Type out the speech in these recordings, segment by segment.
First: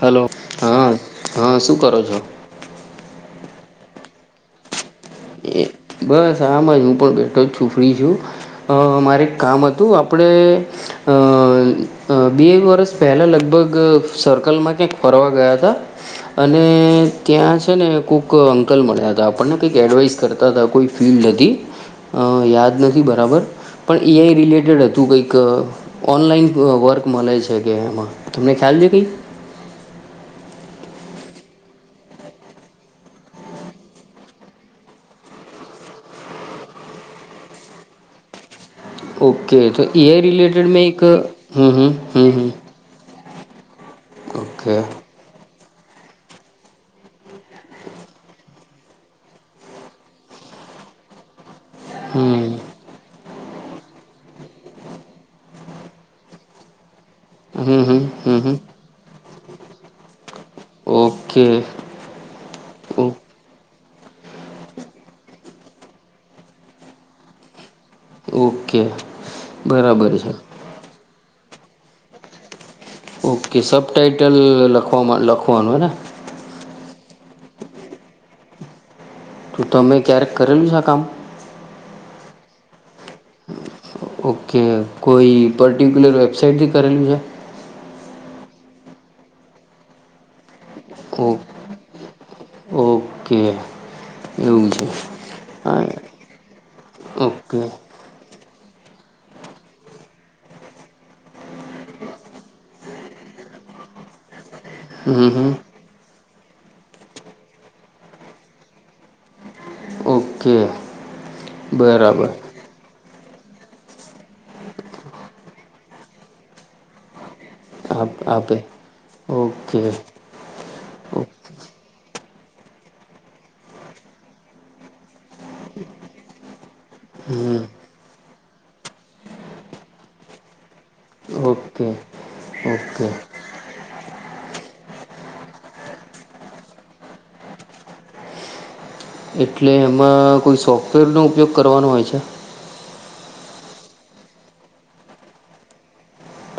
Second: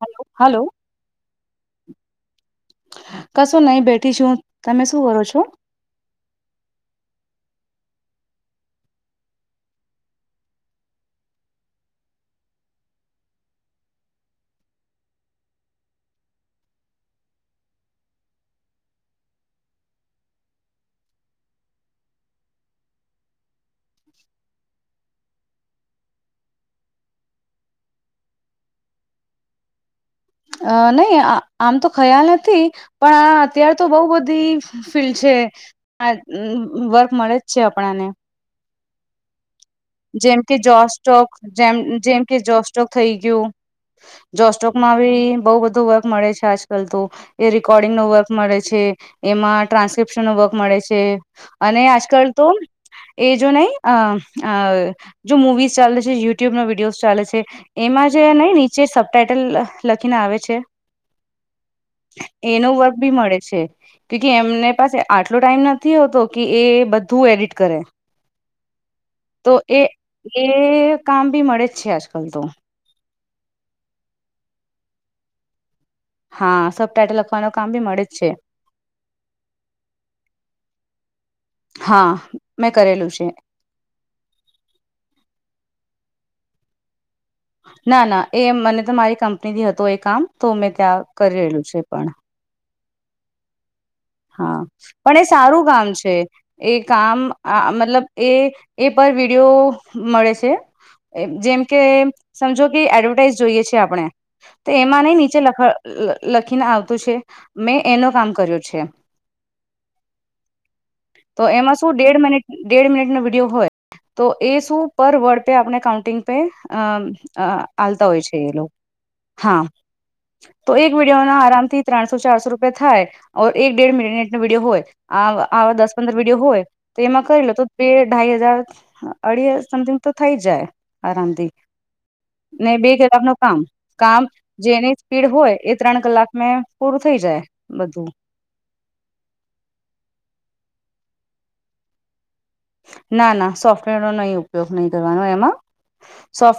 Hello હઅ હ અ શું કરો છો? કશું નહી બેઠી શું તમે શ એ બસ આમ જ હું પણ બેઠો તું ફ્રી છું અ મારે એક કામ હતું આપણે અ અ બે વર્ષ પહેલાં લગભગ સર્કલમાં ક્યાંક ફરવા ગયા તા અને ત્યાં છે ને કોક અંકલ મળ્યા હતા આપણને કંઈક એડવાઈસ કરતા તા કોઈ ફિલ્ડ હતી. અ યાદ નથી બરાબર. પણ એ. આઈ. રિલેટેડ હતું કઈક ઓનલાઈન વર્ક મળે છે કે એમાં તમને ખ્યાલ લે કઈ. અ નહી આ આમ તો ખ્યાલ નથી પણ આ અત્યાર તો બહુ બધી ફિ ફિલ્ડ છે. આ અ અ વર્ક મળે જ છે આપણાને. ઓકે તો એ. આઈ. જેમ કે રિલેટેડ મેં એક જોસ્ટોક હ હ હ હ. કેવું જોસ્ટોકમાં આવી બઉ બધ ધુ વર્ક મળે છે આજકાલ તો એ રકોર્ડિંગ નો વર્ક મળે છે એમાં ટ્રાન્સ્ક્રિપ્શન નો વર્ક મળે અને આજકાલ હમ તો એ જો નઈ આ અ જો મુવીઝ ચાલે છે યુટ્યુબનો વિડીયોઝ ચાલે છે હમ હમ એમાં જે હમ હમ નહી નીચે સબ ટાઈટલ લખીને આવે છે, ઓકે એનો વર્ક ઓ બી મળે છે. કુકે એમને પાસે આટલો ટાઈમ નથી હોતો કે એ બધું એડિટ કરે. ઓકે. તો એ બરાબર છે એ કામ બી મળે જ છે આજકાલ તો. ઓકે સબ ટાાઈટલ લખવામાં લખવાનું હેને. હા સબટાઇટલ લખવાનું કામ બી મળે જ છે. તો તમે ક્યારેક કરેલું છે આ કામ. હા મેં કરેલું છે. ઓકે કોઈ પર્ટિક્યુલર વેબસાાઈટ થી કરેલું છે. ના ના એ મને તો મારી કંપનીથી હતું એ કામ તો મેં ત્યાં ઓ કરેલું છે પણ. ઓકે. હા એવું છે પણ એ સારું હા કામ છે એ કામ આ ઓકે મતલબ એ. એ પર વિડીયો મળે છે. એ જેમ કે સમજો કે એડવર્ટાઈઝ જોઈએ છે આપણે. તો એમાંને હમ નીચે હમ લખ લખીને આવતું છે મેં એનું કામ કર્યું છે ઓકે તો એમાં શું દે બરાબર મિનિટ દે મિનિટ વિડીયો હોય તો એ શું પર વર્ડ પે આપણે કાઉન્ટિંગ પે અ આવતા આપ હોય છે એ આપે લોકો હા ઓકે તો એક વિડીયોના આરામથી ત્રણ ચારસો રૂપિયા થાય એક ડેઢ મિનાટ ન વિીડીિયો હોય આ આવા દસ પંદર વિડીયો હોય તો એમાં કરી લો તો બેઢાઈ હજાર અઢી સમથિંગ તો થઈ જાય આરામથી ઓકે ને બે ઓકે કલાબ ન કામ કામ જેને પીડ હોય એ ત્રણ કલાકં પૂરું થઈ જાય બધું એટલે એમાં કોઈ સોફ્ટવેરનો ઉપયોગ કરવાનો હોય છે ના ના સોફ્ટવેર નો નહી ઉપયોગ નહીં કરવાનો એમાં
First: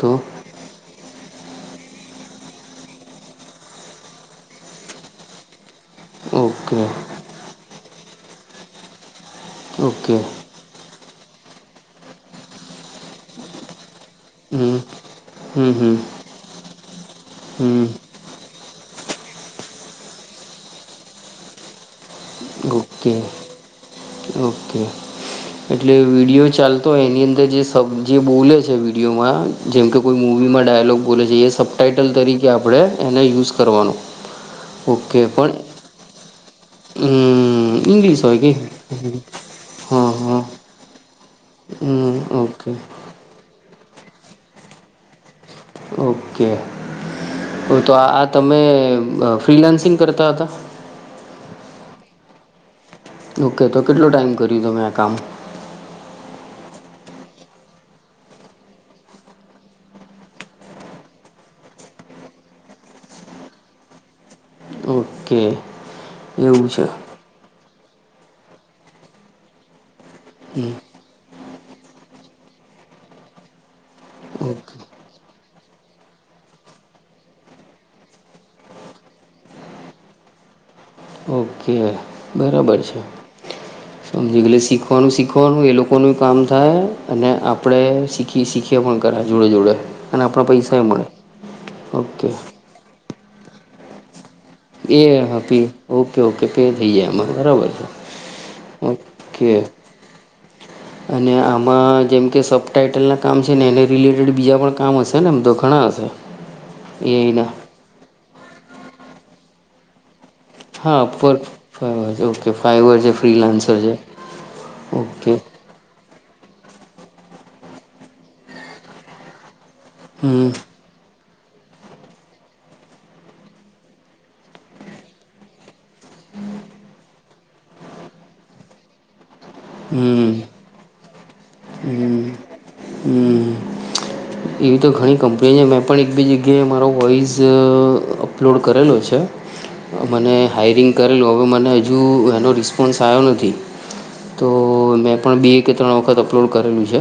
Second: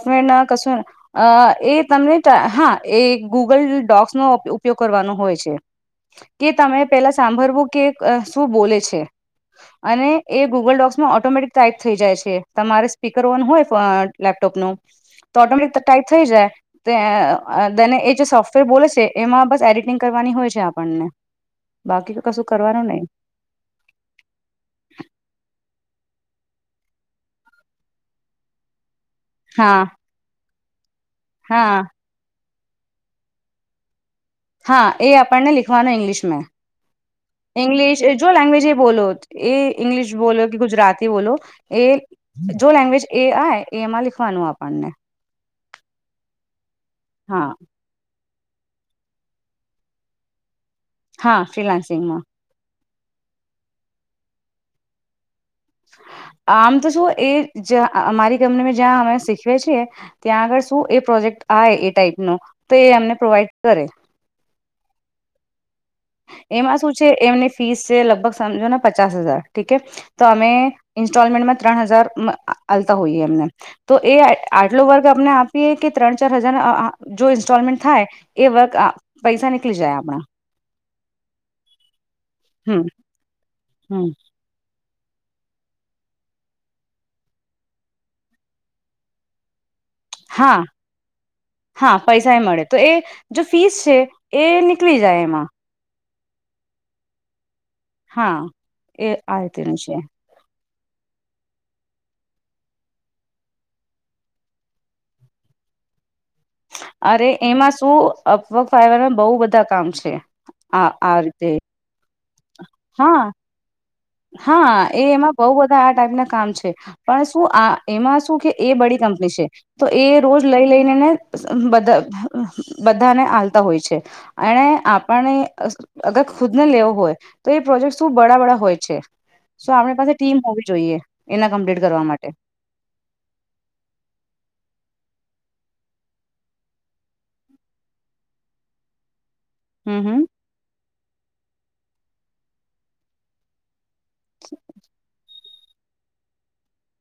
તો ના કશુંને અ એ તમને હા એ ગૂગલ ડોક્સનો ઉપયોગ કરવાનો હોય છે. કે તમે ઓકે પેલા સાંભળવું કે શું બોલે છે અને ઓકે એ ગૂગલ ડોક્સ ઓટોમેટિક ટાઈપ થઈ જાય છે તમારે સ્પીકર ઓન હોય ફો અ લેપટોપનું હમ તો હમ ઓટોમેટિક હમ ટાઈપ થઈ જાય તો અ હમ દેને એ છે સોફ્ટ બોલે છે એમાં બસ એડિટિંગ કરવાની હોય છે આપણને. બાકી તો કશું કરવાનું નઈ. ઓકે ઓકે એટલે વિડીયો ચાલતો હોય એની અંદર જે સબ જે બોલે છે. વિડયોમાં હા જેમકે કોઈ મુવીમાં ડાયલોગ બોલે છે એ હા સબટાઈટલ તરી કે આપણે એને યુઝ કરવાનો. હા એ ઓકે આપણને પણ લિખવાનો ઇંગ્લિશમાં હમ ઇંગ્લિશ જો હોય કે લેંગ્વેજ એ બોલો એ હા ઇંગ્લિશ બોલો હા કે ગુજરાતી બોલો એ હમ જો ઓકે લેંગ્વેજ એ આય એમાં લખવાનું આપણને ઓકે હા ઓ તો આ તમે ફ્રીલાન્સિંગ કરતા હતા હા ફ્રીલાન્સિંગ માં ઓકે તો કેટલોું ટાઈમ કર્યું તમે આ કામ આમ તો શું એ જ અમારી કંપની જ્યાં અમે શીખવે છીએ ત્યાં આગળ શું એ પ્રોજેક્ટ એ ટાઈપ નો તો એ અમને પ્રોવાઈડ કરે ઓકે એમાં શું છે એમને ફીસ છે લગભગ સમજો ને પચાસ હજાર ઠી તો અમે ઇન્સ્ટોલમેન્ટમાં ત્રણ હજારતા હોઈએ એમ તો એ ઓકે આટલો વર્ગ આપને આપીએ કે ત્રણ ચાર હજાર જો ઇન્સ્ટોલમેન્ટ થાય એ વર્ પૈસા નીકળી જાય આપણા ઓકે બરાબર હમ છે હમ જેગલે શીખવાનું શીખવાનું એ લોકોનું કામ થાય અને આપણે શીખી શીખીએ પણ કરાય છે જુડે જુડે હા હા ઓકે પૈસા એ મળે તો એ જો ફીસ છે એ નીકળી એ જાય હ એમાં પી ઓકે ઓકે પે થઈ જાય એમાં બરાબર છે હા એ આ ઓકે રીતેનું છે [inaudible] અને આમાં જેમ કે સબ ટાાઈટલનાં કામ છે ને એને રિલેટેડ બીજા પણ કામ હશે ને આમ તો ઘણાં હશે અરે એઆઈના એમાં શું અવગ ફવાના બહુ બધા કામ છે આ હા આ ફોર રીતે ફ છે ઓકે ફાઈવર છે હા ફ્રીલાન્સર છે હા એ ઓકે એમાં બઉ બધા આ ટાઈપ ના કામ છે પણ શું આ એમાં શું કે એ બડી કંપની છે તો એ રોજ હમ લઈ લઈને ને બધા બધાને આલતા હોય છે. એને આપને અગર ખુદ ને લેવો હોય તો એ પ્રોજેક્ટ શું બડાબળા હોય. આપણી પાસે હમ ટીમ હોવી જોઈએ એના કમ્પ્લેટ કરવા હમ માટે. [inaudible] એવી તો ઘણી કંપની છે. મેં પણ એક બી જગ્યાએ મારો વોઈઝ અપલોડ કરેલો છે. હમ હમ મને હાઈરિંગ કરેલું હવે મને હજુ એનો રિસ્પોન્સ આવ્યો નથી તો મેં પણ બે કે ત્રણ વખત અપલોડ કરેલું છે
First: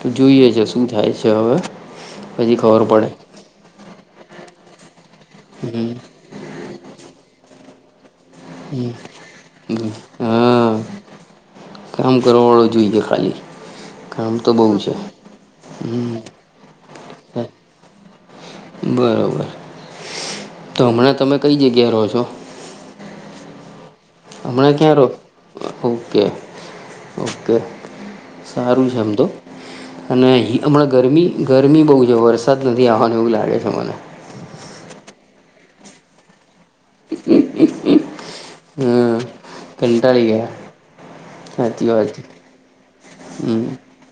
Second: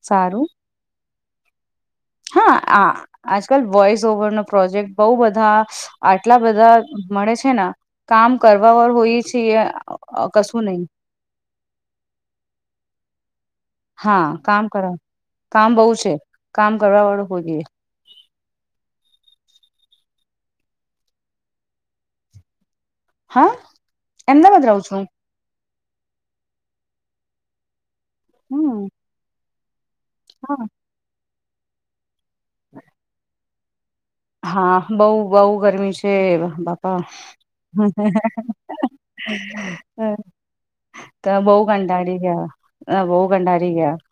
તો સારું જોઈએ છે શું થાય છે છે હવે હા પછી ખબર આ પડે આજકાલ વોઈસ તો વાળના પ્રોજેક્ટ બઉ બધા હમ આટલા બધા મળે છે ના કામ હમ કરવાવાળું કોઈ છીએ હમ કશું હા નઈ કામ કરવા વાળો જોઈએ ખાલી હા તો કામ બહુ કર છે કામ બહુ હમ છે. કામ કરવા વાળું કોઈ [unintelligible] બરોબર. તો હમણાં તમે કઈ જગ્યાએ રહો છો? હા અમદાવાદ હમણાં રવુ ક્યાં છું. રહો ઓકે ઓકે હમ સારું છે આમ તો. અને હા હમણાં ગરમી ગરમી બહુ છે. વરસાદ નથી આવવાનું એવું લાગે છે મને. હા બઉ બઉ ગરમી છે બાપા. કાંટાળી ગયા. તો બઉ સાચી વાત કંટાળી છે ગયા અ બઉ હમ કંટાળી ગયા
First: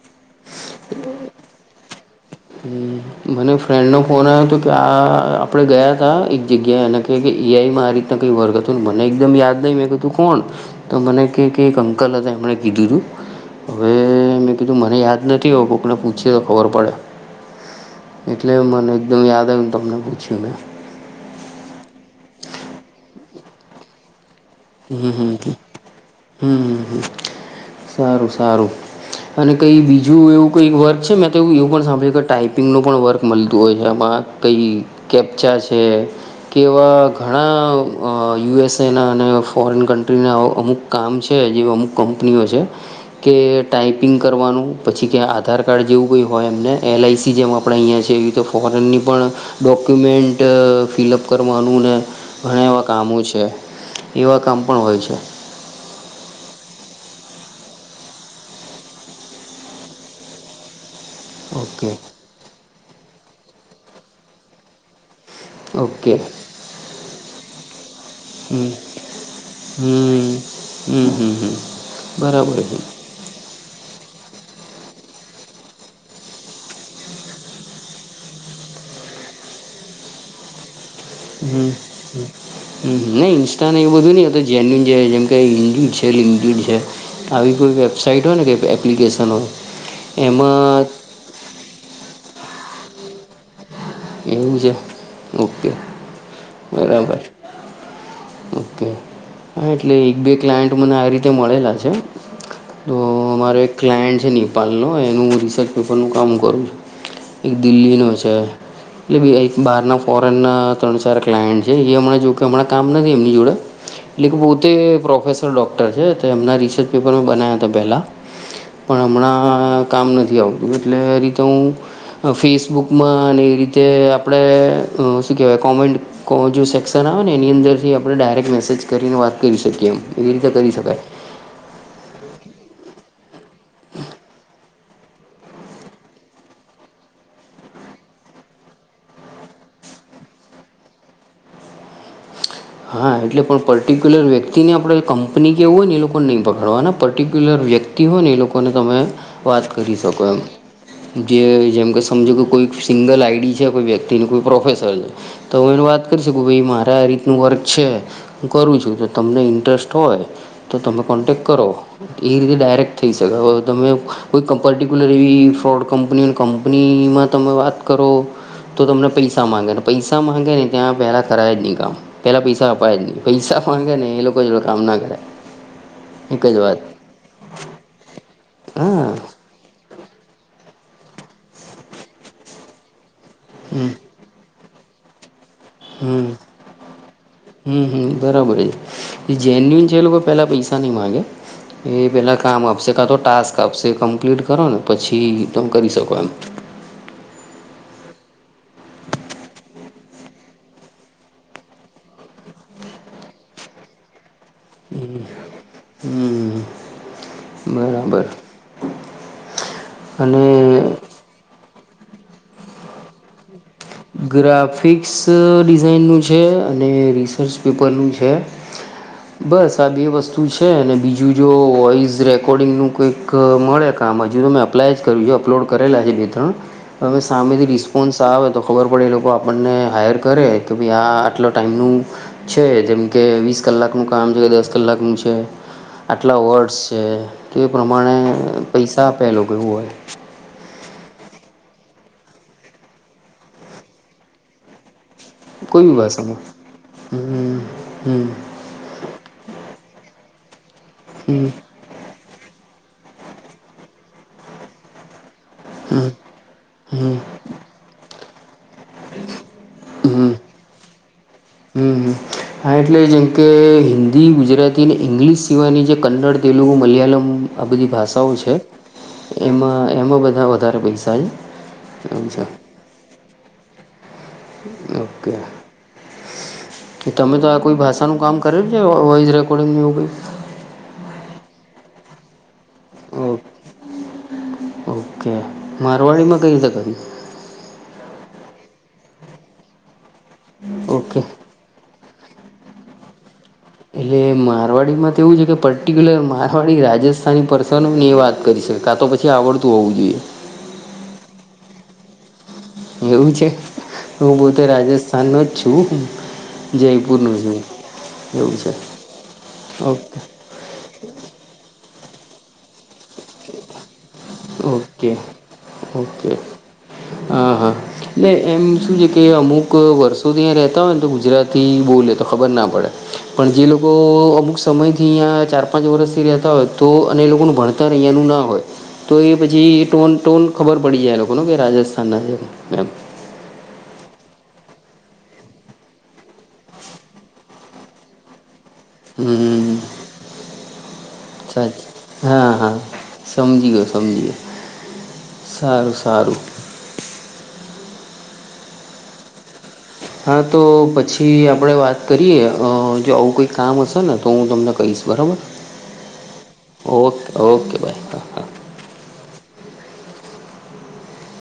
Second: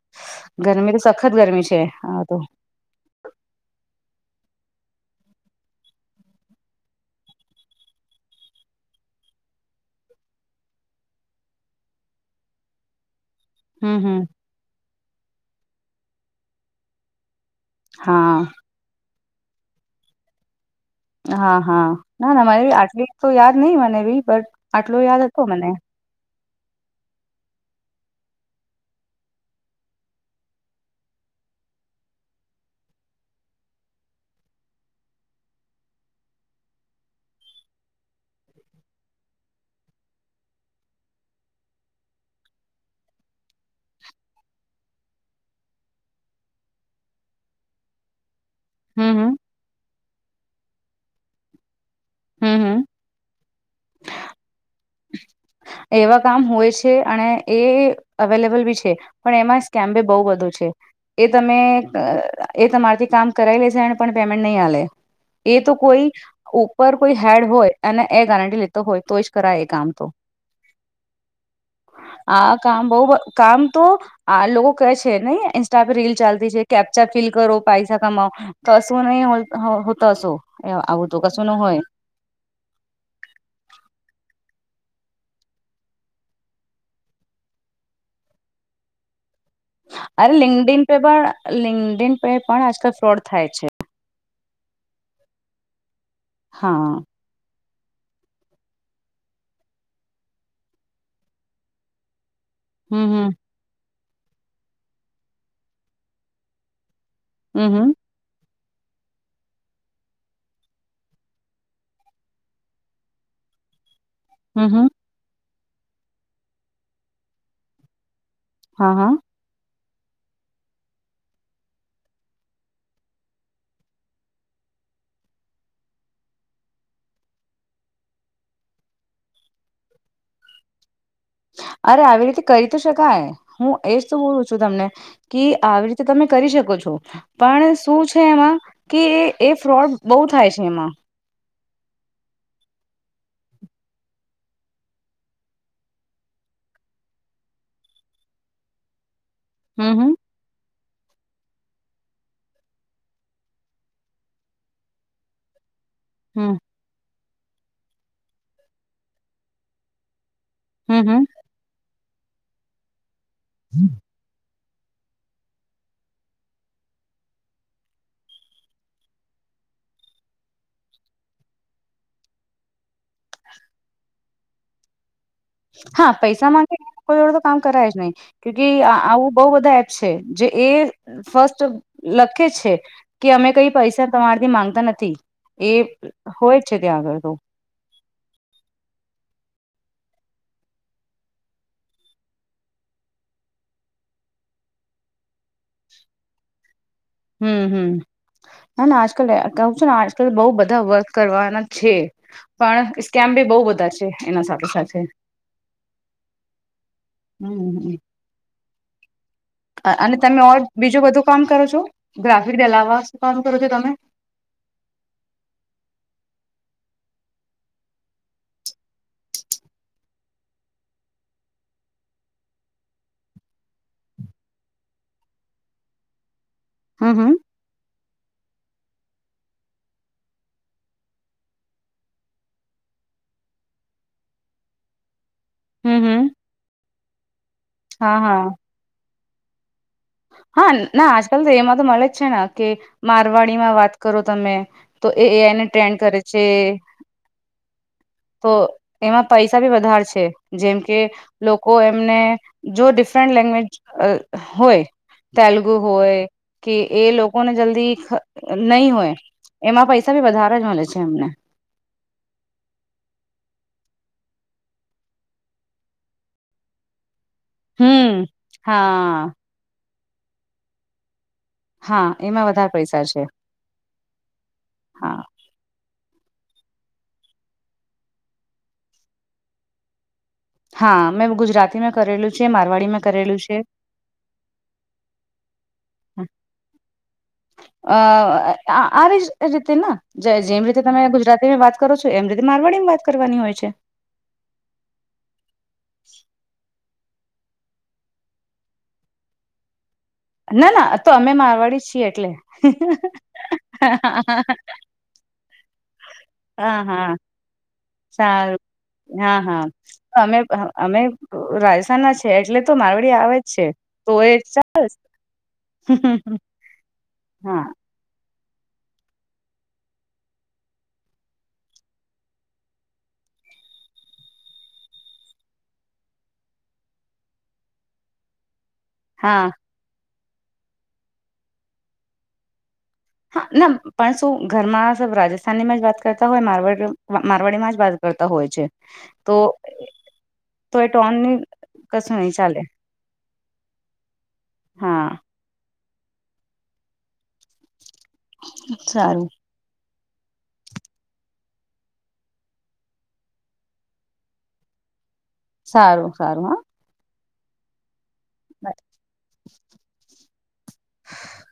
ગરમી તો સખત ગરમી છે હા તો. હમ મને ફ્રેન્ડનો ફોન આવ્યો હતો કે આ આપડે ગયા હતા એક જગ્યાએ એને કે કે ઈઆઈ માં આ રીતના કઈ વર્ગ હતું મને એકદમ યાદ નહી મેં કધું કોણ તો મને કે એક અંકલ હતા એમણે કીધું તું. હવે હમ હમ મેં કીધું મને યાદ નથી આવ કોકને પૂછી તો ખબર પડે. હા એટલે મને એકદમ યાદ આવને તમને પૂછ્યું મેં હા હા ના ના મને આટલી તો યાદ નહી મને બી પર આટલો યાદ હતો મને હમ્મ હમ્મ હમ્મ સારું સારું. અને કઈ બીજું એવું કઈ વર્ક છે, મેં તોવું એવું પણ સાંભળ્યું કે ટાઈપિંગ ન પણ વર્ક મળતું હોય છે આમાં અ કંઈ કેપચા છે કે એવા ઘણા યુએસએના અને ફોરેન કન્ટ્રીના અમુક કામ છે, જેવી અમુક કંપનીઓ છે કે ટાઈપિંગ કરવાનું પછી કે આધાર કાર્ડ જેવું કઈ હોય એમને એલઆઈસી જેમ આપે અહિયા છે એવી તો ફોરેનની હમ પણ હમ ડોક્યુમેન્ટ ફિલઅપ કરવાનું ને હમ ઘણા હમ એવા કામો છે એવા કામ પણ હોય છે. એવા કામ હોય છે અને એ અવેલેબલ બી છે પણ એમાં સ્કેમ બી બહુ બધો છે. એ તમે ઓકે એ તમારીથી કામ કરાવી લેશે એને પણ પેમેન્ટ નહીં હાલે. એ તો કોઈ ઓકે ઉપર કોઈ હેડ હોય અને એ ગારંટી હમ લેતો હોય તો એ જ કરાય. આમ તો હમ હમ હમ હમ [inaudible] આ બરાબર છે કામ બઉ [unintelligible] કામ તો આ લોકો કહે છે. નઈ ઇન્સ્ટા પે રીલ ચાલતી છે કેપ્ચા ફિલ કરો પૈસા કમાઓ કશું નહી ઓલ તો હો તો સો હમ્મ હમ્મ નઈ ઇન્સ્ટા ને એવું બધું નઈ હતું. જેન્યુન જે જેમ કે હિન્દી છે લિકિંડ છે આવી કોઈ વેબસાાઈટ હોય ને કેઈ એપ્લિકેશન હોય અરે લિંડીન એમાં પે પણ લિંડિન પે પણ આજકાલ ફ્રોડ થાય છે એવું છે ઓકે હા બરાબર. ઓકે હા એટલે એક બે ક્લાયન્ટ મને આ રીતે મળેલા છે તો હમ હમ મારો એક ક્લાયન્ટ છે નેપાલ નો એનું રિસર્ચ પેપર નું કામ કરું છું એક હમ હમ દિલ્હીનો છે એબી એક બહારના ફોરેનના ત્રણ ચાર ક્લાયન્ટ છે એ હમણા જો કે હમણાં કામ નથી એમની જોડે એટલે કે હમ પોતે હમ પ્રોફેસર ડોક્ટર છે એમના રિસર્ચ પેપર બનાયા હતા પેલા હા પણ હા હમણાં કામ નથી આવતું એટલે રીતે હું ફેસબુકમાં એ એવી રીતે આપણે શું કેવાય કોમેન્ટ સેક્શન આવે ને એની અંદર થી આપણે ડાયરેક્ટ મેસેજ કરીને વાત કરી શકીએ એમ એવી રીતે કરી શકાય અરે આવી રીતે કરી તો શકાય હું એજ બોલું છું તમને કે આવી રીતે તમે કરી શકો છો પણ શું છે એમાં કે એ ફ્રોડ બોવ થાય છે એમાં હા એટલે પણ પર્ટિક્યુલર વ્યક્તિને આપડે કંપની કેવું હોય ને એ લોકોને નહી પકડવાનાને પર્ટિક્યુલર વ્યક્તિ હોય ને એ લોકોને તમે વાત કરી હમ હમ શકો એમ જે જેમકે સમજો કે કોઈ સિંગલ આઈડી છે, કોઈ વ્યક્તિની કોઈ પ્રોફેસર છે, તો એ વાત કરી શકું હમ ભાઈ મારે આ રીતનું વર્ક છે, હું કરું છું તો તમને ઇન્ટરેસ્ટ હોય તો તમે હમ હમ કોન્ટેક કરો એ રીતે ડાયરેક્ટ થઈ શકે હવે તમે કોઈ પર્ટિક્યુલર એવી ફ્રોડ કંપની અને કંપનીમાં તમે વાત કરો તો તમને પૈસા માંગે પૈસા માંગે ને ત્યાં પેલા કરાય જ નહી કામ પેલા પૈસા અપાય જ નહી પૈસા માંગે ને એ લોકો કામ ના કરાય હા પૈસા એક જ વાત માંગેઈ જોડે તો કામ કરાય જ નહી કયુંકી હા આવું બહુ બધા એપ છે જે એ ફસ્ટ લખે છે કે અમે કઈ પૈસા તમારી થી માંગતા નથી એ હમ્મ હોય જ છે ત્યાં આગળ તો હમ્મ હમ્મ બરાબર એ એ જેન્યુન છે એ લોકો પહેલાં પૈસા નહીં માગે એ પહેલાં કામ આપશે કાં તો ટાસ્ક આપશે કમ્પ્લીટ કરો ને પછી તમે કરી શકો એમ [inaudible] હમ હમ ના ના આજકાલ કવ છું ને આજકાલ બોવ બધા વર્ક કરવાના છે, પણ સ્કેમ બી બોવ બધા છે, એના સાથ સાથે હમ. હમ. હમ હમ બરાબર. અને તમે ઓર બીજું બધું કામ કરો છો ગ્રાફિક દેલાવા શું કામ કરો છો તમે ગ્રાફિક્સ ડિઝાઇનનું છે, અને રિસર્ચ પેપરનું છે. બસ આ બે વસ્તુ છે, અને બીજું જો વોઈસ રેકોર્ડિંગનું કઈક મળે આમ હજુ તો મેં અપ્લાય જ કર્યું છે, અપલોડ કરેલા છે, બે ત્રણ હમ અવે હમ સામેથી રિસ્પોન્સ આવે તો ખબર પડે એ લોકો આપણને હાયર કરે કે ભાઈ આ આટલો ટાઈમનું છે, જેમકે વીસ કલાકનું કામ છે, કે દસ કલાકનું છે. હમ હમ આટલા વર્ડસ છે, કે એ પ્રમાણે હા હા પૈસા આપેલો કેવું હોય હા ના આજકાલ તો એમાં તો મળે જ છે ને, કે મારવાડીમાં વાત કરો તમે તો એ એઆઈને કોઈ બી ટ્રેન્ડ કરે ભાષામાં છે. હમ હમ તો એમાં પૈસા ભી વધારે છે. જેમ કે હમ લોકો એમને જો ડિફરન્ટ લેંગ્વેજ અ હોય તેલગુ હમ હોય કે હમ એ હમ લોકોને જલ્દી નહી હોય એમાં પૈસા ભી હમ વધારે જ મળે છે, એમને હમ હા એટલે જેમ કે હિ ન્દી ગુજરાતીને ઇંગ્લિશ સિવાયની જે કન્નડ, તેલુગુ, મલયાલમ આ બધી હમ ભાષાઓ છે, હા એમાં એમાં બધા વધારે પૈસા છે. હા એમ છે. એમાં વધારે પૈસા છે. હા ઓકે. તમે તો આ કોઈ ભાષાનું કામ કરેલુ છે, વોઈસ રેકોર્ડિંગ એવું કંઈ? હા મેં ગુજરાતીમાં કરેલું છે, માર વાળીમાં ઓ કરેલું છે. ઓકે. અ [unintelligible] મારવાડીમાં કઈ રીતે કર્યું? આ રી રીતેના જે જેમ રીતે તમે ઓકે. ગુજરાતીમાં વાત કરો છો, એમ રીતે મારવાડીમાં વાત કરવાની હોય છે. એટલે મારવાડીમાં તો એવું છે કે પર્ટિક્યુલર મારવાડી રાજસ સ્થાની પરર્સન ને એ વાત કરી શકે આ તો પછી આવડતું હોવું જોઈએ ના ના આતો અમે મારવાડી છીએ એટલે એવું છે, હું હા પોતે રાજસ્થાન નોજ છું. હા જયપુર ન્યૂઝની સારું હા હા ઓકે અમે અમે છે એટલે તો મારે આવે છે તો એ ચલે ઓકે ઓકે હા હા ન એમ શું છે કે અમુક વર્ષોથી ત્યાંયા રહેતા હોય ને તો ગુજરાતી બોલે તો ખબર ના પડે પણ પણ જે લોકો અમુક સમયથી અહીંયા ચાર પાંચ વર્ષથી રહેતા હોય તો અને એ લોકોનું ભણત ત અહીંયાનું ના હોય તો એ હા પછી એ ટોન ટોન ખબર પડી જાય એ લોકોનો કે રાજસ્થાનના છે મેમ હા ના પણ શું ઘરમાં સ રાજસ્થાનીમાં જ વાત કરતા હોય મારવાડી મારવાડીમાં જ વાત કર કરતા હોય છે. તો હમ તો એ ટોનની સાચ કશું નહી હા ચાલે હા સમજી ગયો સમજી ગયો હા સારું સારું સારું. હા તો પછી આપણે વાત કરીએ જો આવું કોઈ કામ હશેને તો હું તમને કહીશ બરાબર સારું સારું ઓકે ઓકે બાય હા બાય.